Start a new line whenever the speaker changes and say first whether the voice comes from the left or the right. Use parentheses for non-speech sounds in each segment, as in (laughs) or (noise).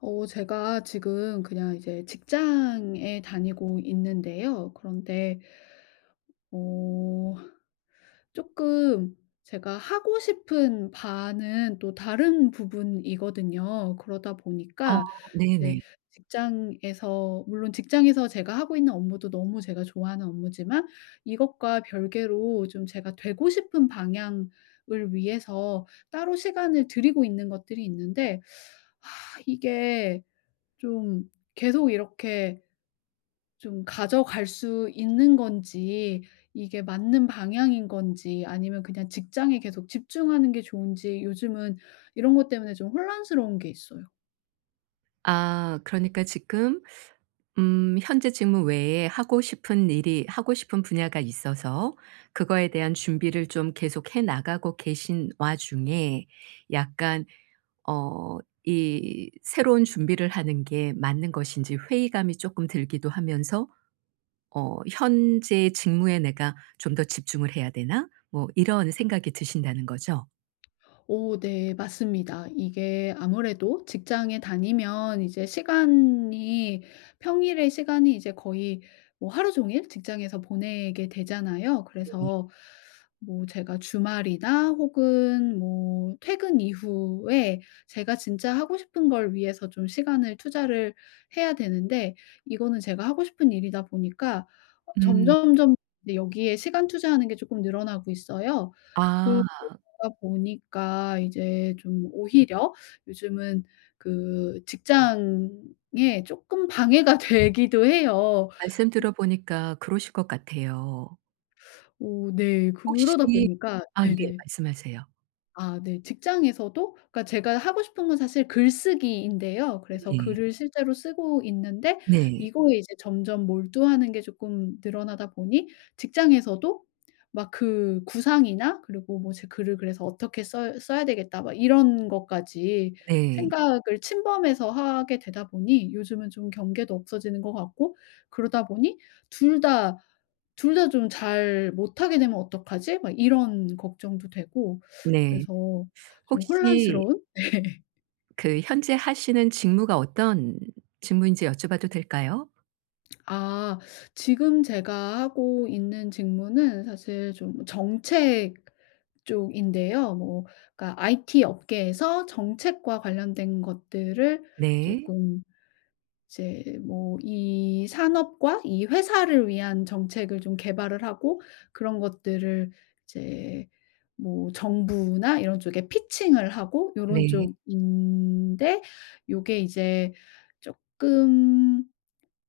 left: 어 제가 지금 그냥 이제 직장에 다니고 있는데요 그런데 어 쪼끔 제가 하고 싶은 바는 또 다른 부분이거든요. 그러다
right: 아
left: 보니까 이제
right: 네네.
left: 직장에서 물론 직장에서 제가 하고 있는 업무도 너무 제가 좋아하는 업무지만 이것과 별개로 좀 제가 되고 싶은 방향을 위해서 따로 시간을 들이고 있는 것들이 있는데 (sucks teeth) (sighs) 이게 좀 계속 이렇게 좀 가져갈 수 있는 건지 이게 맞는 방향인 건지 아니면 그냥 직장에 계속 집중하는 게 좋은지 요즘은 이런 것 때문에 좀 혼란스러운 게 있어요.
right: 아 그러니까 지금 음 현재 직무 외에 하고 싶은 일이 하고 싶은 분야가 있어서 그거에 대한 준비를 좀 계속해 나가고 계신 와중에 약간 어 이 새로운 준비를 하는 게 맞는 것인지 회의감이 쪼끔 들기도 하면서 어 '현재 직무에 내가 좀 더 집중을 해야 되나?' 뭐 이런 생각이 드신다는 거죠.
left: 오 네 맞습니다. 이게 아무래도 직장에 다니면 이제 시간이 평일에 시간이 이제 거의 뭐 하루 종일 직장에서 보내게 되잖아요.
right: 네.
left: 그래서 뭐 제가 주말이나 혹은 뭐 퇴근 이후에 제가 진짜 하고 싶은 걸 위해서 좀 시간을 투자를 해야 되는데 이거는 제가 하고 싶은 일이다 보니까 어
right: 음.
left: 점점점 네, 여기에 시간 투자하는 게 쪼끔 늘어나고 있어요.
right: 아.
left: 그러다 보니까 이제 좀 오히려 요즘은 그 직장에 쪼끔 방해가 되기도 해요.
right: 말씀 들어 보니까 그러실 것 같아요.
left: (sucks teeth) 오 네. 그러다
right: 혹시
left: 보니까
right: 아 예.
left: 네네.
right: 말씀하세요.
left: 아 네. 직장에서도 그러니까 제가 하고 싶은 건 사실 글쓰기인데요 그래서
right: 네.
left: 글을 실제로 쓰고 있는데
right: 네.
left: 이거에 이제 점점 몰두하는 게 쪼끔 늘어나다 보니 직장에서도 막 그 구상이나 그리고 뭐 제 글을 그래서 어떻게 써 써야 되겠다 막 이런 것까지
right: 네.
left: 생각을 침범해서 하게 되다 보니 요즘은 좀 경계도 없어지는 것 같고 그러다 보니 2 다 2 다 좀 잘 못하게 되면 어떡하지?' 막 이런 걱정도 되고 (sucks teeth)
right: 네.
left: 그래서
right: (sucks teeth)
left: 좀
right: 혹시
left: 혼란스러운? 네.
right: 그 현재 하시는 직무가 어떤 직무인지 여쭤봐도 될까요?
left: 아 지금 제가 하고 있는 직무는 사실 좀 정책 쪽인데요. 뭐 그러니까 IT 업계에서 정책과 관련된 것들을
right: 네.
left: 쪼끔 이제 뭐 이 산업과 이 회사를 위한 정책을 좀 개발을 하고 그런 것들을 이제 뭐 정부나 이런 쪽에 피칭을 하고 요런
right: 네.
left: 쪽인데 요게 이제 쪼끔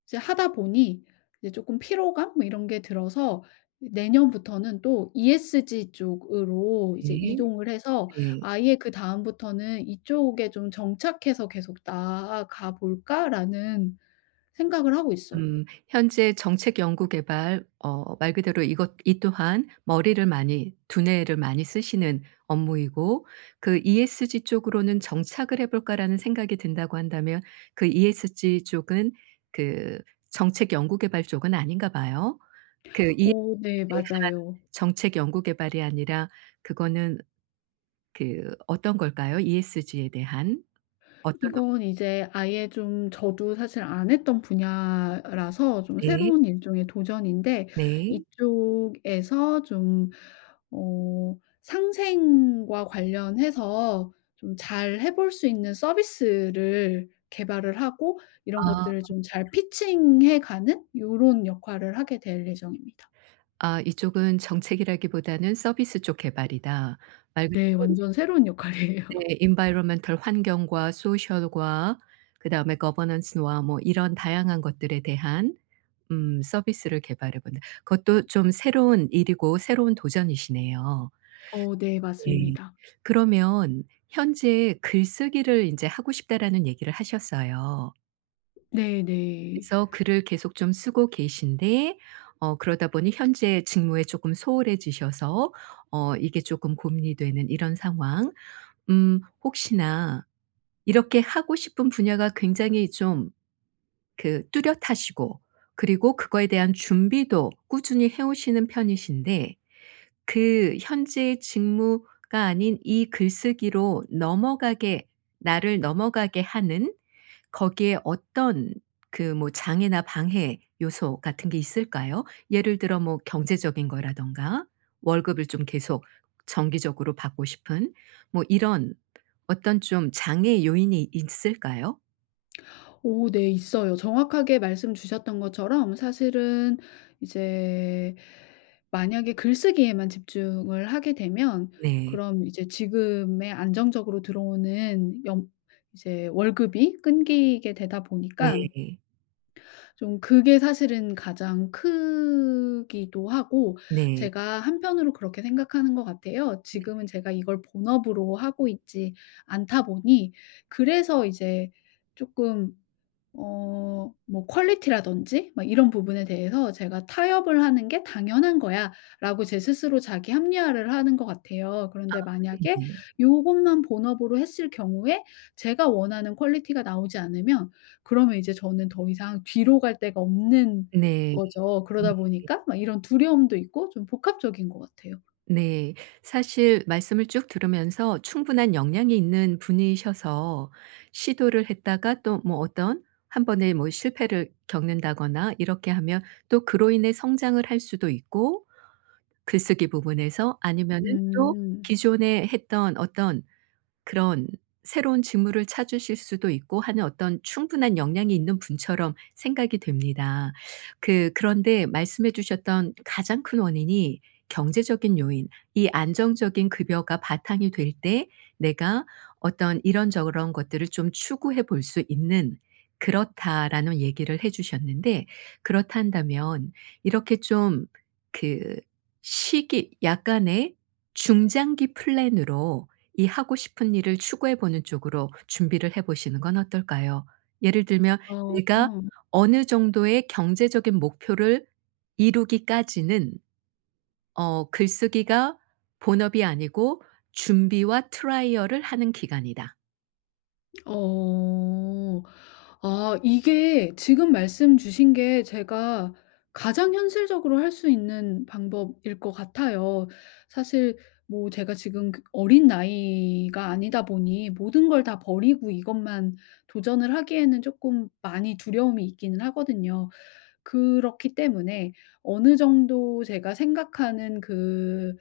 left: 이제 하다 보니 이제 쪼끔 피로감 뭐 이런 게 들어서 이제 내년부터는 또 ESG 쪽으로 이제
right: 네.
left: 이동을 해서
right: 네.
left: 아예 그다음부터는 '이쪽에 좀 정착해서 계속 나아가 볼까?'라는 생각을 하고 있어요.
right: 음 현재 정책 연구 개발 어 말 그대로 이것 이 또한 머리를 많이, 두뇌를 많이 쓰시는 업무이고 그 ESG 쪽으로는 '정착을 해 볼까.'라는 생각이 든다고 한다면 그 ESG 쪽은 그 정책 연구 개발 쪽은 아닌가 봐요. 그 ESG에
left: 오 네
right: 대한
left: 맞아요.
right: 정책 연구 개발이 아니라 그거는 그 어떤 걸까요? ESG에 대한 어떤 업무
left: 이건 이제 아예 좀 저도 사실 안 했던 분야라서 좀
right: 네.
left: 새로운 일종의 도전인데
right: 네.
left: 이쪽에서 좀 어 상생과 관련해서 좀 잘 해 볼 수 있는 서비스를 개발을 하고 이런
right: 아.
left: 것들을 좀 잘 피칭 해 가는 요런 역할을 하게 될 예정입니다.
right: 아 이쪽은 정책이라기보다는 서비스 쪽 개발이다. 말 그대로
left: 네.
right: 우리
left: 완전 새로운 역할이에요.
right: 네. Environmental 환경과 Social과 그다음에 Governance와 뭐 이런 다양한 것들에 대한 음 서비스를 개발해 보는 그것도 좀 새로운 일이고 새로운 도전이시네요.
left: 어 네
right: 네.
left: 맞습니다.
right: 그러면 현재 "글쓰기를 인제 하고 싶다."라는 얘기를 하셨어요.
left: 네네.
right: 그래서 글을 계속 좀 쓰고 계신데 어 그러다 보니 현재 직무에 쪼끔 소홀해지셔서 어 이게 쪼끔 고민이 되는 이런 상황. 음 혹시나 이렇게 하고 싶은 분야가 굉장히 좀 그 뚜렷하시고 그리고 그거에 대한 준비도 꾸준히 해 오시는 편이신데 그 현재의 직무가 아닌 이 글쓰기로 넘어가게 나를 넘어가게 하는 거기에 어떤 그 뭐 장애나 방해 요소 같은 게 있을까요? 예를 들어 뭐 경제적인 거라든가 월급을 좀 계속 정기적으로 받고 싶은 뭐 이런 어떤 좀 장애요인이 있을까요?
left: 오 네 있어요. 정확하게 말씀 주셨던 것처럼 사실은 이제 만약에 글쓰기에만 집중을 하게 되면
right: 네.
left: 그럼 이제 지금의 안정적으로 들어오는 연 이제 월급이 끊기게 되다 보니까
right: 네.
left: 좀 그게 사실은 가장 크기도 하고
right: 네.
left: 제가 한편으로 그렇게 생각하는 것 같아요.
right: 네네.
left: 지금은 제가 이걸 본업으로 하고 있지 않다 보니 그래서 이제 쪼끔 어 뭐 퀄리티라든지 뭐 이런 부분에 대해서 제가 '타협을 하는 게 당연한 거야.'라고 제 스스로 자기 합리화를 하는 것 같아요.
right: 아
left: 그런데 만약에
right: 네네.
left: 요것만 본업으로 했을 경우에 제가 원하는 퀄리티가 나오지 않으면 그러면 이제 저는 더 이상 뒤로 갈 데가 없는
right: 네.
left: 거죠.
right: 네.
left: 그러다 보니까 막 이런 두려움도 있고 좀 복합적인 것 같아요.
right: 네. 사실 말씀을 쭉 들으면서 충분한 역량이 있는 분이셔서 시도를 했다가 또 뭐 어떤 1 번의 뭐 실패를 겪는다거나 이렇게 하면 또 그로 인해 성장을 할 수도 있고 글쓰기 부분에서 아니면은 또
left: 음.
right: 기존에 했던 어떤 그런 새로운 직무를 찾으실 수도 있고 하는 어떤 충분한 역량이 있는 분처럼 생각이 됩니다. 그 그런데 말씀해 주셨던 가장 큰 원인이 경제적인 요인 이 안정적인 급여가 바탕이 될 때 내가 어떤 이런저런 것들을 좀 추구해 볼 수 있는 '그렇다.'라는 얘기를 해 주셨는데 그렇다 한다면 이렇게 좀 그 시기 약간의 중장기 플랜으로 이 하고 싶은 일을 추구해 보는 쪽으로 준비를 해 보시는 건 어떨까요? 예를 들면 '내가
left: 어.
right: 어느 정도의 경제적인 목표를 이루기까지는 어 글쓰기가 본업이 아니고 준비와 트라이얼을 하는 기간이다.'
left: 어. 아 이게 지금 말씀 주신 게 제가 가장 현실적으로 할 수 있는 방법일 것 같아요. 사실 뭐 제가 지금 그 어린 나이가 아니다 보니 모든 걸 다 버리고 이것만 도전을 하기에는 쪼끔 많이 두려움이 있기는 하거든요. 그렇기 때문에 어느 정도 제가 생각하는 그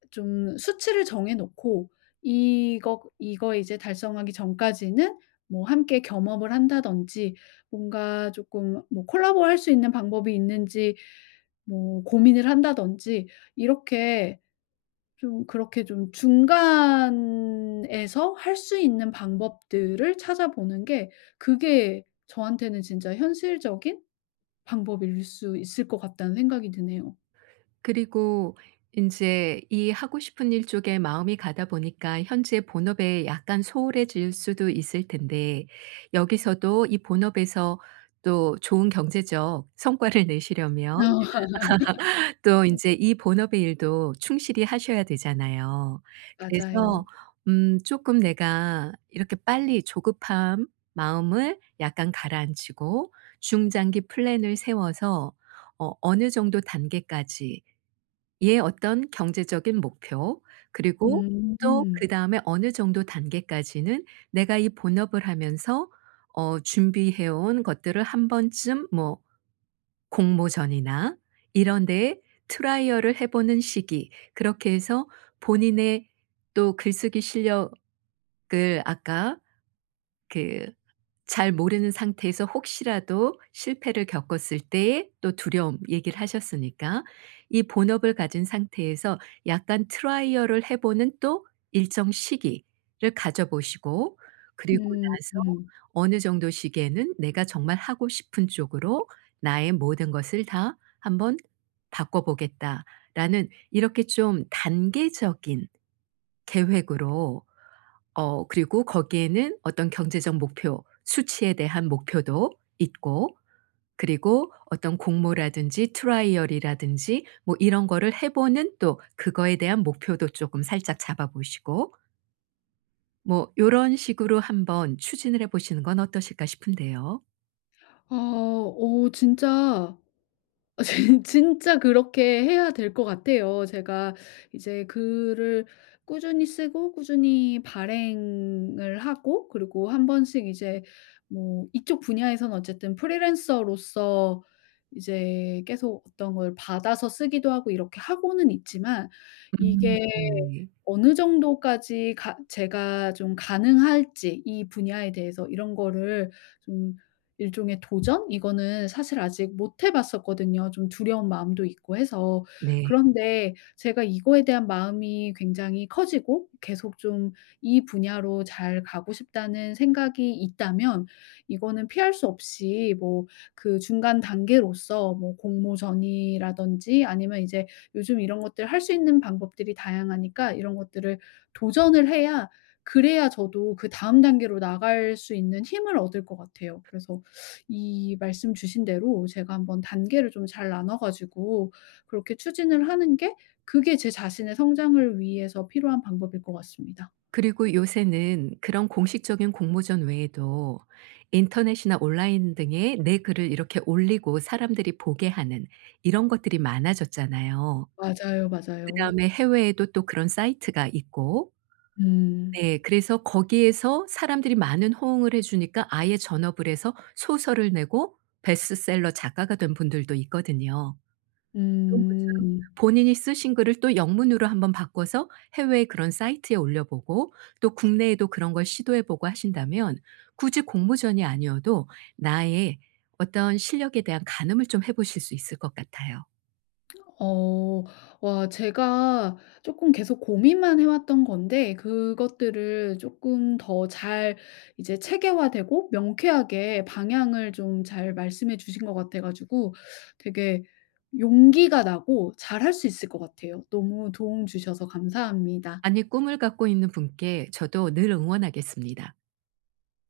left: (sucks teeth) 좀 수치를 정해 놓고 이것 이거 이제 달성하기 전까지는 뭐 함께 겸업을 한다든지 뭔가 조금 뭐 콜라보를 할 수 있는 방법이 있는지 뭐 고민을 한다든지 이렇게 좀 그렇게 좀 '중간에서 할 수 있는 방법들을 찾아보는 게 그게 저한테는 진짜 현실적인 방법일 수 있을 것 같다.'는 생각이 드네요.
right: 그리고 인제 이 하고 싶은 일 쪽에 마음이 가다 보니까 현재의 본업에 약간 소홀해질 수도 있을 텐데 여기서도 이 본업에서 또 좋은 경제적 성과를 내시려면
left: 어.
right: (laughs) 또
left: (laughs)
right: 인제 이 본업의 일도 충실히 하셔야 되잖아요. 그래서
left: 맞아요.
right: 음 쪼끔 내가 이렇게 빨리 조급한 마음을 약간 가라앉히고 중장기 플랜을 세워서 어 어느 정도 단계까지의 어떤 경제적인 목표 그리고 또
left: 음.
right: 그다음에 어느 정도 단계까지는 내가 이 본업을 하면서 어 준비해 온 것들을 한번쯤 뭐 공모전이나 이런 데에 트라이얼을 해 보는 시기 그렇게 해서 본인의 또 글쓰기 실력을 아까 그 잘 모르는 상태에서 혹시라도 실패를 겪었을 때의 또 두려움 얘기를 하셨으니까 이 본업을 가진 상태에서 약간 트라이얼을 해 보는 또 일정 시기를 가져 보시고 그리고 나서
left: 음음.
right: 어느 정도 시기에는 '내가 정말 하고 싶은 쪽으로 나의 모든 것을 다 한번 바꿔 보겠다.'라는 이렇게 좀 단계적인 계획으로 어 그리고 거기에는 어떤 경제적 목표 수치에 대한 목표도 있고 그리고 어떤 공모라든지 트라이얼 이라든지 뭐 이런 거를 해 보는 또 그거에 대한 목표도 쪼금 살짝 잡아 보시고 뭐 요런 식으로 한번 추진을 해보시는 건 어떠실까 싶은데요?
left: 아 어 진짜 어 진 진짜 그렇게 해야 될 것 같아요. 제가 이제 글을 꾸준히 쓰고 꾸준히 발행을 하고 그리고 한번씩 이제 뭐 이쪽 분야에서는 어쨌든 프리랜서로서 이제 계속 어떤 걸 받아서 쓰기도 하고 이렇게 하고는 있지만
right: 음
left: 이게
right: 네.
left: 어느 정도까지 가 제가 좀 가능할지 이 분야에 대해서 이런 거를 좀 일종의 도전 이거는 사실 아직 못 해 봤었거든요 좀 두려운 마음도 있고 해서.
right: 네.
left: 그런데 제가 이거에 대한 마음이 굉장히 커지고 계속 좀 이 분야로 잘 가고 싶다는 생각이 있다면 이거는 피할 수 없이 뭐 그 중간 단계로서 뭐 공모전이라든지 아니면 이제 요즘 이런 것들을 할 수 있는 방법들이 다양하니까 이런 것들을 도전을 해야 그래야 저도 그다음 단계로 나갈 수 있는 힘을 얻을 것 같아요. 그래서 이 말씀 주신 대로 제가 한번 단계를 좀 잘 나눠 가지고 그렇게 추진을 하는 게 그게 제 자신의 성장을 위해서 필요한 방법일 것 같습니다.
right: 그리고 요새는 그런 공식적인 공모전 외에도 인터넷이나 온라인 등에 내 글을 이렇게 올리고 사람들이 보게 하는 이런 것들이 많아졌잖아요.
left: 맞아요, 맞아요.
right: 그다음에 해외에도 또 그런 사이트가 있고
left: 음.
right: 네 그래서 거기에서 사람들이 많은 호응을 해 주니까 아예 전업을 해서 소설을 내고 베스트셀러 작가가 된 분들도 있거든요. 이런 것처럼
left: 음.
right: 본인이 쓰신 글을 또 영문으로 한번 바꿔서 해외에 그런 사이트에 올려보고 또 국내에도 그런 걸 시도해 보고 하신다면 굳이 공모전이 아니어도 나의 어떤 실력에 대한 가늠을 좀 해 보실 수 있을 것 같아요.
left: 어. 와 제가 쪼끔 계속 고민만 해 왔던 건데 그것들을 쪼끔 더 잘 이제 체계화되고 명쾌하게 방향을 좀 잘 말씀해 주신 것 같아 가지고 되게 용기가 나고 잘 할 수 있을 것 같아요. 너무 도움 주셔서 감사합니다.
right: 아니 꿈을 갖고 있는 분께 저도 늘 응원하겠습니다.